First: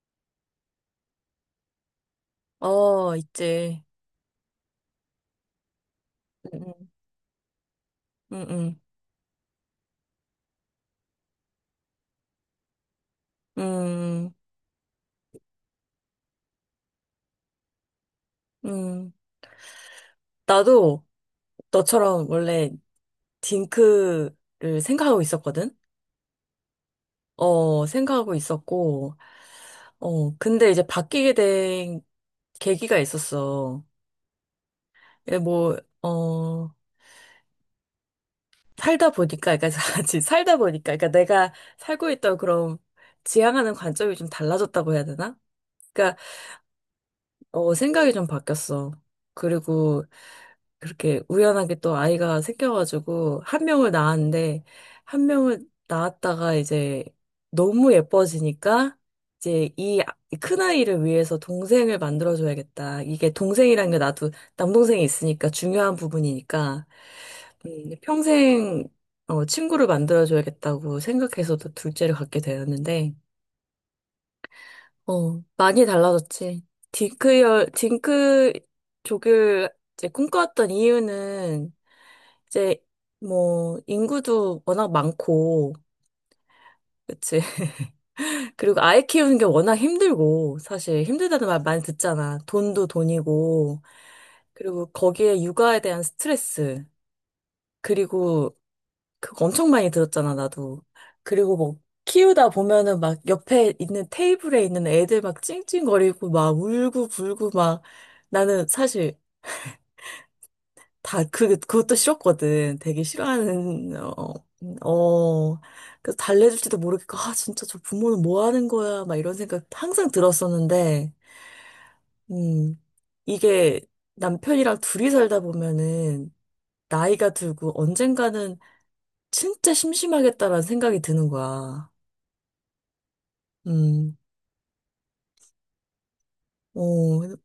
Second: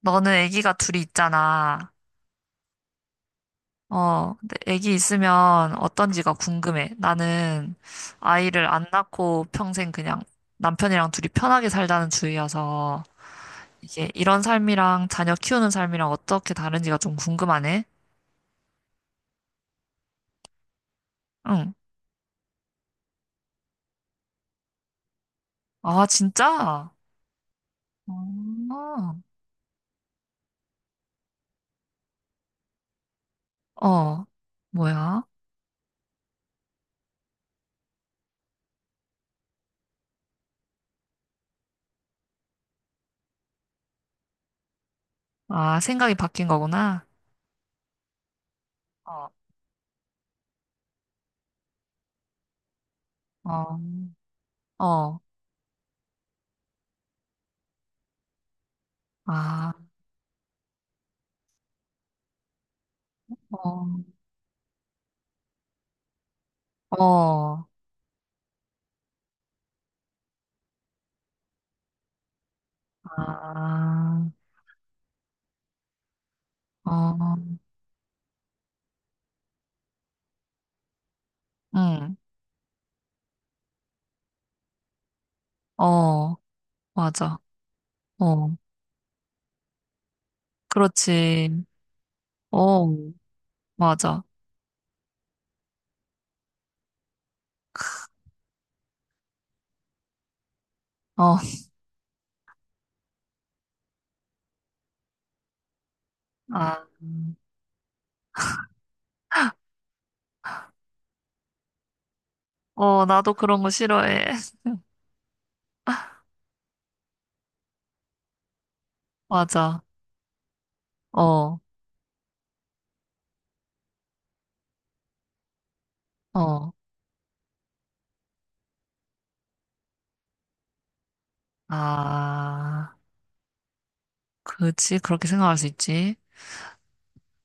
너는 아기가 둘이 있잖아. 어, 있지. 어, 근데 아기 있으면 어떤지가 응, 궁금해. 나는 응, 아이를 응, 안 낳고 평생 그냥 남편이랑 둘이 편하게 살자는 주의여서 이게 응, 이런 삶이랑 자녀 키우는 삶이랑 어떻게 다른지가 좀 궁금하네. 응. 나도 응. 너처럼 원래 딩크를 생각하고 있었거든? 아, 진짜? 어, 생각하고 있었고, 어, 근데 이제 바뀌게 된 계기가 있었어. 어, 뭐야? 이게 뭐, 어, 살다 보니까, 그러니까 같이 살다 보니까, 그러니까 내가 살고 있던 그런 지향하는 관점이 좀 달라졌다고 해야 되나? 아, 생각이 그러니까, 바뀐 거구나. 생각이 좀 바뀌었어. 어, 그리고, 그렇게 우연하게 또 아이가 생겨가지고 한 어, 명을 낳았는데 어, 한 명을 낳았다가 이제 너무 예뻐지니까 이제 아, 이 큰 아이를 위해서 동생을 만들어줘야겠다. 이게 어, 동생이란 게 나도 남동생이 있으니까 중요한 부분이니까 어, 평생 친구를 만들어줘야겠다고 생각해서 또 둘째를 갖게 되었는데 아, 많이 달라졌지. 어. 딩크 족을 이제 꿈꿔왔던 이유는 응. 이제 뭐 인구도 워낙 많고 어, 맞아. 그치. 어, 그리고 아이 키우는 게 워낙 힘들고, 사실 힘들다는 말 그렇지. 많이 듣잖아. 어, 돈도 돈이고, 맞아. 그리고 거기에 육아에 대한 스트레스. 그리고 그거 엄청 많이 들었잖아, 나도. 어, 그리고 뭐 키우다 보면은 막 옆에 있는 테이블에 있는 애들 막 찡찡거리고 막 아, 울고 불고 막. 나는 사실 그것도 싫었거든. 되게 어, 나도 그런 거 싫어하는, 싫어해. 어, 어, 어. 그래서 달래줄지도 모르겠고, 아, 진짜 저 부모는 뭐 하는 거야, 막 이런 생각 맞아. 항상 들었었는데, 어, 음, 이게 남편이랑 둘이 살다 보면은, 어, 나이가 들고 언젠가는 진짜 심심하겠다라는 생각이 드는 거야. 아, 음, 그렇지. 그렇게 생각할 수 있지. 어,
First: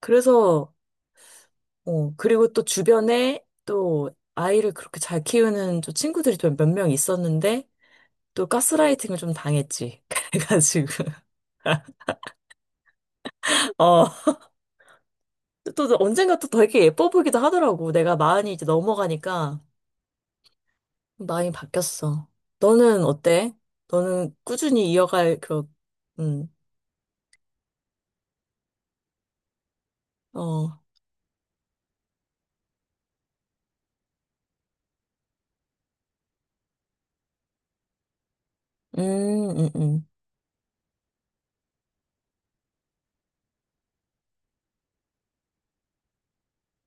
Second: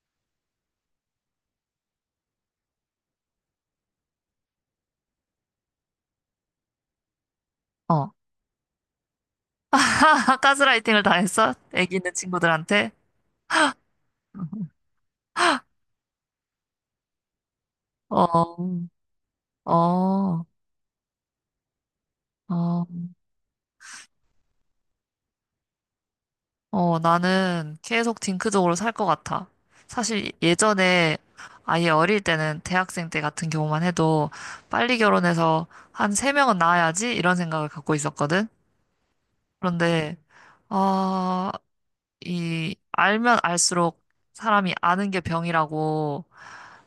그래서, 그리고 또 주변에 또 아이를 그렇게 잘 키우는 또 친구들이 또 몇 명 있었는데, 어, 또 가스라이팅을 좀 당했지. 그래가지고 가스라이팅을 당했어? 애기 있는 친구들한테? 어, 또 언젠가 또 되게 예뻐 보이기도 하더라고. 내가 마흔이 어, 이제 넘어가니까 어, 마음이 바뀌었어. 어. 너는 어때? 너는 꾸준히 이어갈 그런. 음, 어, 나는 계속 딩크적으로 살 것 같아. 사실 어, 예전에 아예 어릴 때는 대학생 때 같은 경우만 해도 빨리 결혼해서 한 세명은 낳아야지 이런 생각을 갖고 있었거든. 음, 음, 음, 그런데, 아, 이, 알면 알수록 사람이 아는 게 병이라고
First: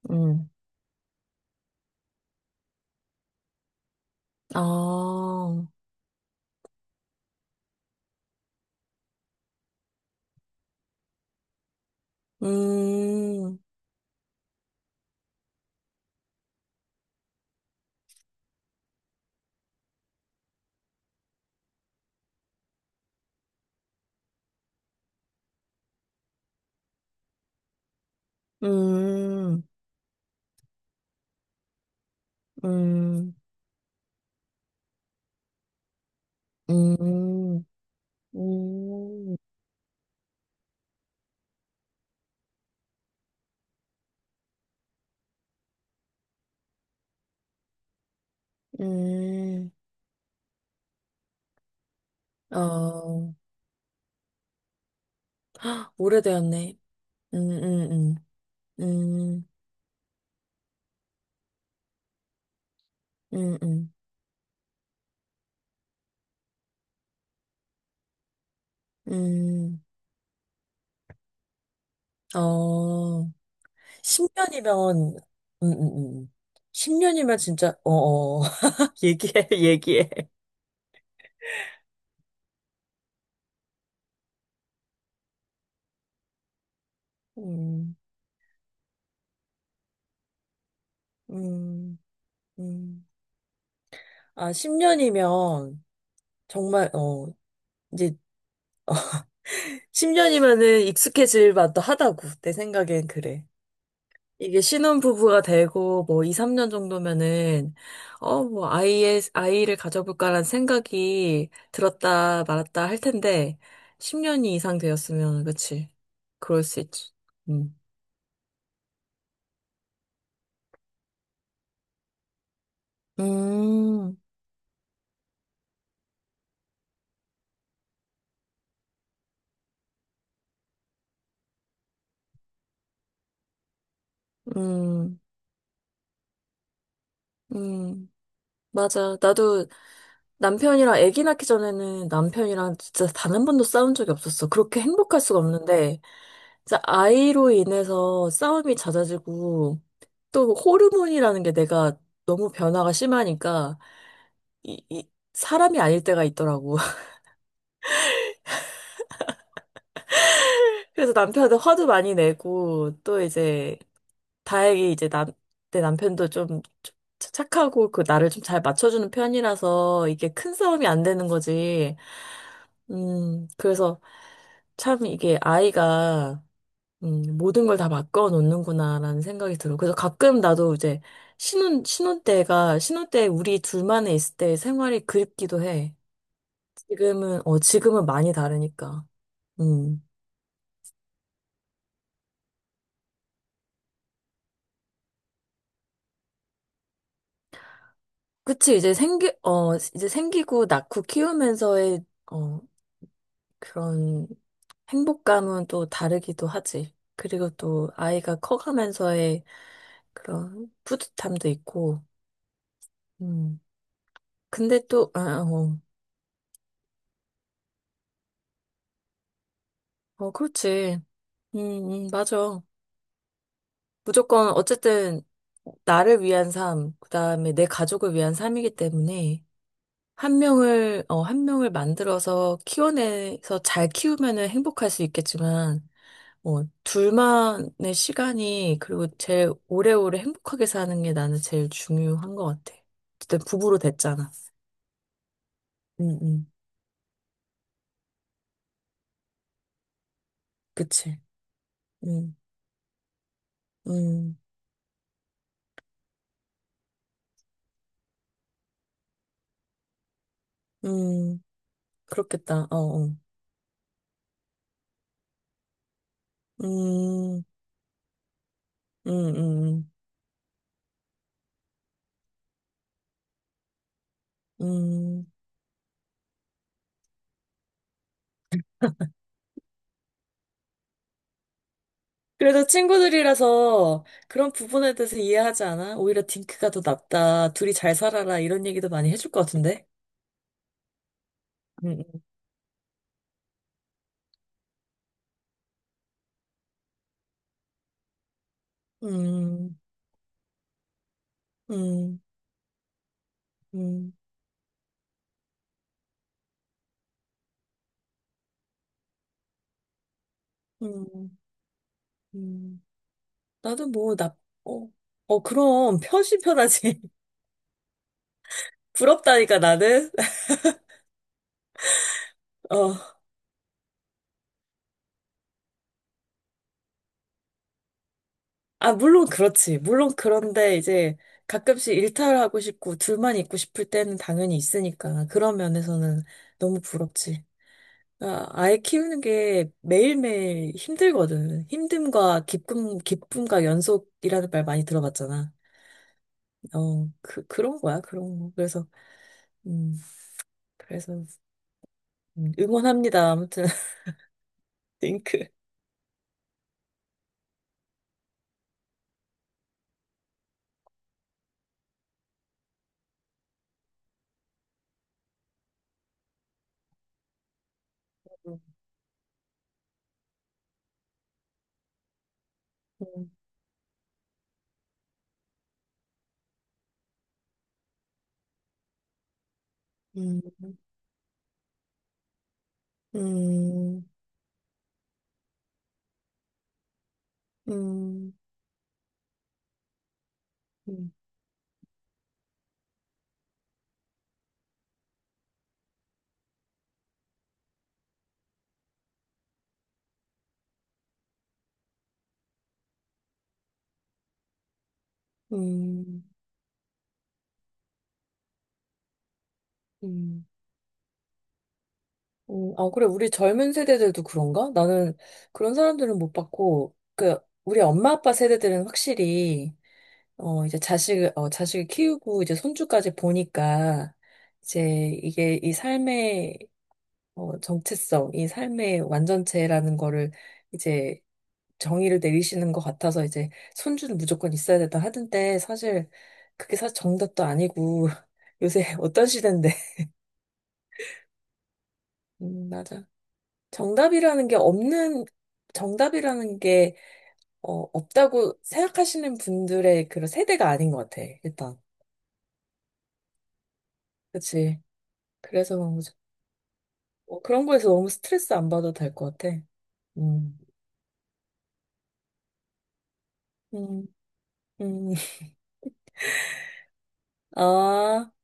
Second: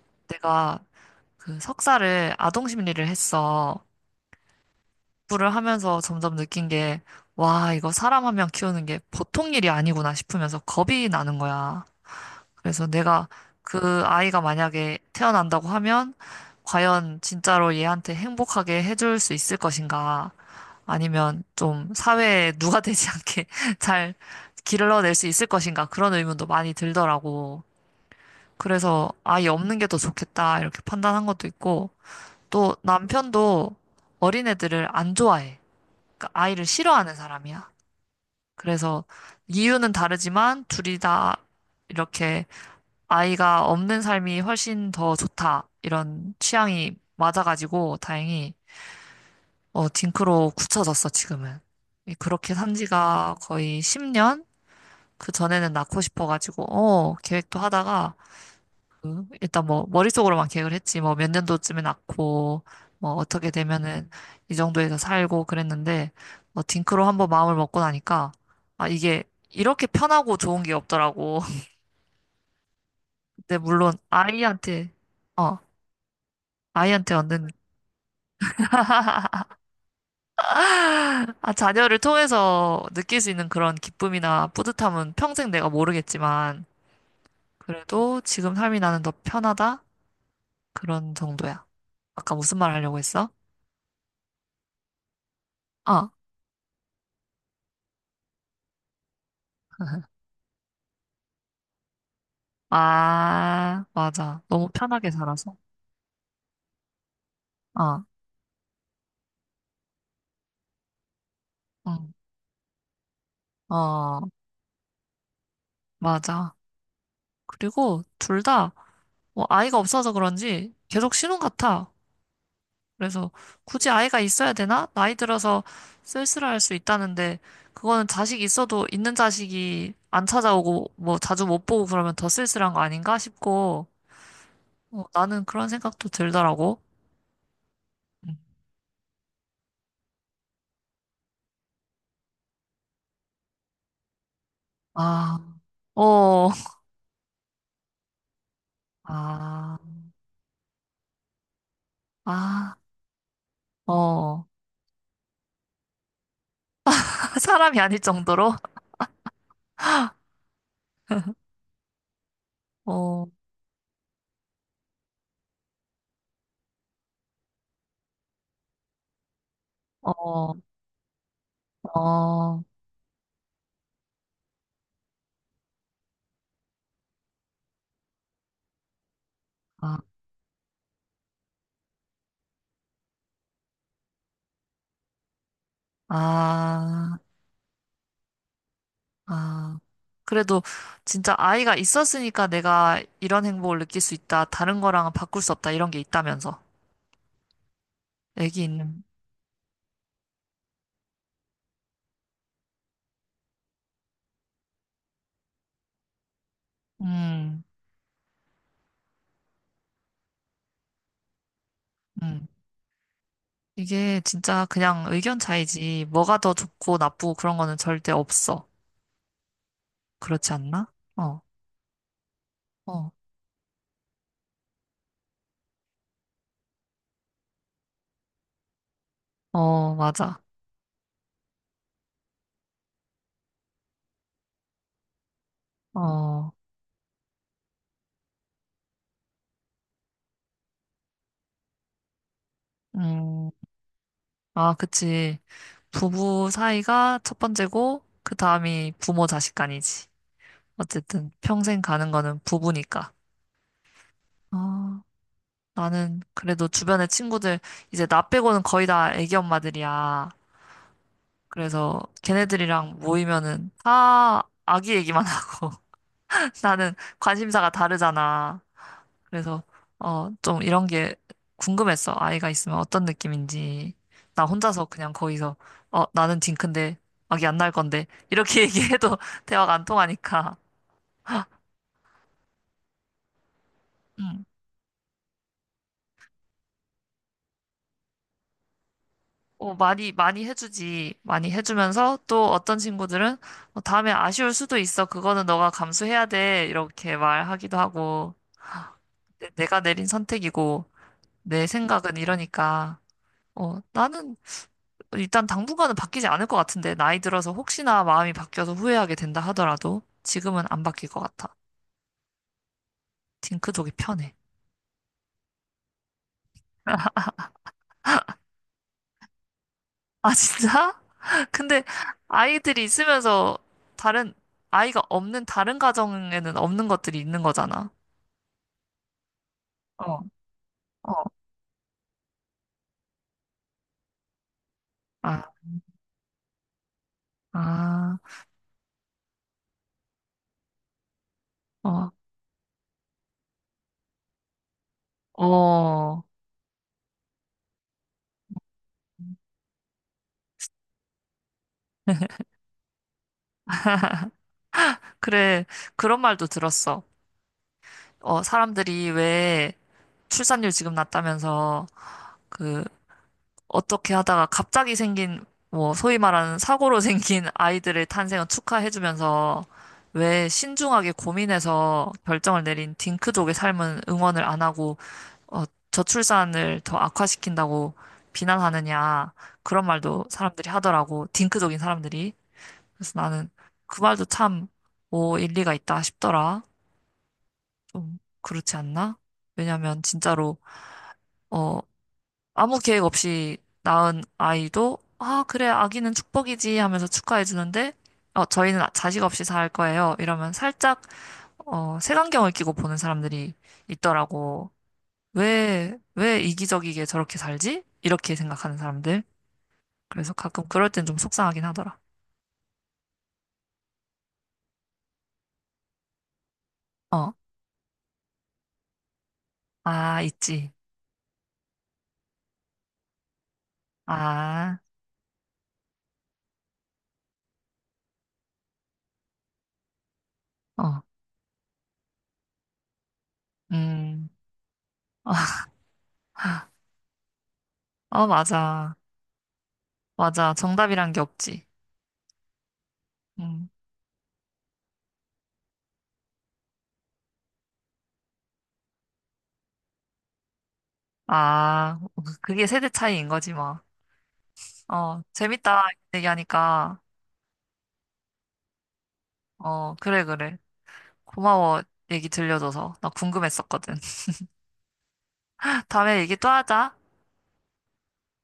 음, 내가 그 석사를 아동 심리를 했어. 공부를 아, 하면서 점점 느낀 게, 와, 이거 사람 한 명 키우는 게 보통 일이 아니구나 싶으면서 겁이 나는 거야. 그래서 내가 음, 그 아이가 만약에 태어난다고 하면 과연 진짜로 얘한테 행복하게 해줄 수 있을 것인가? 아니면 좀 사회에 누가 되지 않게 잘 길러낼 수 있을 것인가? 그런 의문도 많이 들더라고. 음, 그래서 아이 음, 없는 게 더 좋겠다 이렇게 판단한 것도 있고 또 남편도 어린애들을 안 좋아해. 그러니까 아이를 싫어하는 음, 사람이야. 그래서 음, 이유는 다르지만 둘이 다 이렇게 아이가 없는 삶이 훨씬 더 좋다. 이런 취향이 맞아가지고 다행히 음, 어, 딩크로 굳혀졌어, 지금은. 그렇게 산 어. 지가 거의 10년? 그 전에는 헉, 낳고 싶어가지고 오래되었네. 어, 음, 계획도 음, 하다가 음, 그 음, 일단 뭐 머릿속으로만 계획을 했지. 뭐 몇 년도쯤에 낳고 뭐 어떻게 음, 음. 되면은 이 정도에서 살고 그랬는데 뭐 딩크로 한번 마음을 먹고 나니까 아, 이게 음, 이렇게 편하고 좋은 게 없더라고. 어, 근데 물론 아이한테 10년이면, 어, 음, 음, 음. 아이한테 10년이면 얻는 진짜, 얘기해, 얘기해. 아, 자녀를 통해서 느낄 수 있는 그런 기쁨이나 뿌듯함은 평생 내가 모르겠지만, 음, 그래도 지금 삶이 나는 더 편하다? 그런 정도야. 음, 아까 무슨 말 하려고 음. 했어? 아, 10년이면, 어, 정말, 이제, 10년이면은 익숙해질 만도 하다고. 내 생각엔 그래. 아, 맞아. 이게 너무 편하게 신혼부부가 살아서. 되고, 뭐, 2, 3년 정도면은, 어, 뭐, 아이를 가져볼까라는 생각이 응, 들었다 말았다 할 텐데, 어, 10년이 이상 되었으면, 그치. 맞아. 그럴 수 있지. 음. 그리고 둘 다, 뭐, 아이가 없어서 그런지 계속 신혼 같아. 그래서 굳이 음, 아이가 있어야 되나? 나이 들어서 쓸쓸할 수 있다는데 그거는 자식 있어도 있는 자식이 안 찾아오고 뭐 자주 못 보고 그러면 더 쓸쓸한 거 아닌가 싶고 어, 음, 나는 그런 생각도 들더라고. 음. 음. 맞아. 나도 남편이랑 아기 낳기 전에는 남편이랑 진짜 단 한 번도 싸운 적이 없었어. 그렇게 행복할 아, 수가 없는데, 어, 진짜 아이로 인해서 싸움이 아, 잦아지고 또 호르몬이라는 게 내가 너무 아, 변화가 심하니까 어. 이 사람이 아닐 때가 있더라고. 사람이 아닐 정도로? 그래서 남편한테 화도 많이 내고 또 어, 이제 다행히 이제 내 남편도 좀 착하고 그 나를 좀 잘 맞춰주는 편이라서 이게 어, 큰 싸움이 안 되는 거지. 어, 그래서 참 이게 아이가 모든 걸 다 바꿔 놓는구나라는 생각이 들어. 그래서 아, 가끔 나도 이제 신혼 때 우리 둘만의 있을 때 생활이 그립기도 해. 아. 지금은 많이 다르니까. 아, 음. 그래도 진짜 아이가 있었으니까 내가 이런 행복을 느낄 수 있다. 다른 거랑은 바꿀 수 없다. 이런 게 있다면서. 애기 그치, 있는. 이제 생기고 낳고 키우면서의, 어, 그런 행복감은 또 다르기도 하지. 그리고 음, 또 아이가 커가면서의 그런 뿌듯함도 있고, 음. 음. 이게 진짜 근데 그냥 또, 의견 차이지. 뭐가 더 좋고 나쁘고 그런 거는 절대 없어. 그렇지 않나? 그렇지. 어, 음, 맞아. 어, 무조건 어쨌든 나를 위한 삶, 그다음에 내 가족을 위한 삶이기 때문에 어, 맞아. 한 명을 만들어서 키워내서 잘 키우면은 행복할 수 있겠지만 어, 둘만의 시간이, 그리고 제일 오래오래 행복하게 사는 게 나는 제일 중요한 것 같아. 어쨌든 음. 부부로 됐잖아. 아, 그치. 응, 응. 부부 사이가 첫 번째고, 그 다음이 부모 자식 간이지. 그치. 어쨌든 평생 가는 응, 거는 부부니까. 응, 어. 나는 그래도 주변에 친구들 이제 나 빼고는 거의 다 애기 엄마들이야. 응. 그래서 그렇겠다. 어, 걔네들이랑 어. 모이면은 다 아기 얘기만 하고 나는 음, 관심사가 다르잖아. 음, 그래서 음, 어 좀 이런 게 궁금했어. 아이가 있으면 어떤 느낌인지. 나 혼자서 그냥 음. 거기서 어 나는 딩크인데 아기 안 낳을 건데 이렇게 얘기해도 대화가 안 통하니까. 그래도 친구들이라서 음. 그런 부분에 대해서 이해하지 않아? 오히려 딩크가 더 낫다. 둘이 잘 살아라. 이런 얘기도 많이 해줄 것 어, 같은데? 많이, 많이 해주지. 많이 해주면서 음, 또 어떤 친구들은 어, 다음에 아쉬울 수도 있어. 그거는 너가 감수해야 돼. 이렇게 말하기도 하고. 음, 내가 내린 선택이고, 내 생각은 음, 이러니까. 어, 음, 나는 일단 당분간은 바뀌지 않을 것 같은데. 나이 들어서 혹시나 마음이 바뀌어서 후회하게 된다 하더라도 지금은 안 바뀔 것 음, 같아. 음. 나도 딩크족이 뭐, 편해. 어, 그럼, 편신 편하지. 부럽다니까, 나는? 아, 진짜? 근데 아이들이 어, 있으면서 다른, 아이가 없는 다른 가정에는 없는 것들이 있는 거잖아. 아, 물론 그렇지. 물론 그런데 어, 이제 가끔씩 일탈하고 싶고, 둘만 있고 싶을 때는 당연히 있으니까. 아, 그런 면에서는 너무 부럽지. 아, 아, 아이 키우는 게 매일매일 힘들거든. 어, 힘듦과 기쁨, 기쁨과 연속이라는 말 많이 들어봤잖아. 어. 그런 거야, 그런 거. 음, 그래서, 응원합니다. 아무튼, 링크. 그래, 그런 말도 들었어. 어, 사람들이 왜 출산율 지금 낮다면서 그 어떻게 하다가 갑자기 생긴 뭐 소위 말하는 사고로 생긴 아이들의 탄생을 축하해주면서 왜 신중하게 고민해서 결정을 내린 음, 딩크족의 삶은 응원을 안 하고 어, 저출산을 더 악화시킨다고 비난하느냐 그런 말도 음, 사람들이 하더라고 딩크족인 사람들이 그래서 나는 음, 그 음, 말도 참, 뭐, 일리가 있다 싶더라. 좀, 그렇지 않나? 왜냐면, 진짜로, 음, 음, 어, 아무 계획 없이 낳은 아이도, 아, 그래, 아기는 축복이지 하면서 축하해주는데, 어, 저희는 자식 없이 살 거예요. 이러면 살짝, 어, 색안경을 끼고 보는 사람들이 있더라고. 왜, 음. 왜 이기적이게 저렇게 살지? 이렇게 생각하는 사람들. 그래서 가끔 그럴 땐 좀 속상하긴 하더라. 아, 그래, 우리 젊은 세대들도 그런가? 나는 그런 사람들은 못 봤고, 어, 그, 우리 엄마 아빠 세대들은 확실히, 아, 있지. 이제 자식을 키우고 이제 손주까지 보니까 이제 아, 이게 이 삶의 정체성, 이 삶의 완전체라는 거를 어, 이제 정의를 내리시는 것 같아서 이제 손주는 음. 무조건 있어야 된다 하던데. 아, 사실 그게 사실 정답도 아니고 어 요새 맞아. 어떤 시대인데. 맞아. 정답이란 게 없지. 맞아. 음. 정답이라는 게 없는, 정답이라는 게 없다고 생각하시는 분들의 그런 세대가 아닌 것 같아, 일단. 아, 그게 세대 차이인 거지, 뭐. 그치. 어, 그래서 재밌다. 뭐 얘기하니까. 그런 거에서 너무 스트레스 안 받아도 될 것 같아. 어, 그래, 그래. 음, 고마워. 얘기 들려줘서. 나 궁금했었거든. 음, 음. 다음에 얘기 또 하자. 아,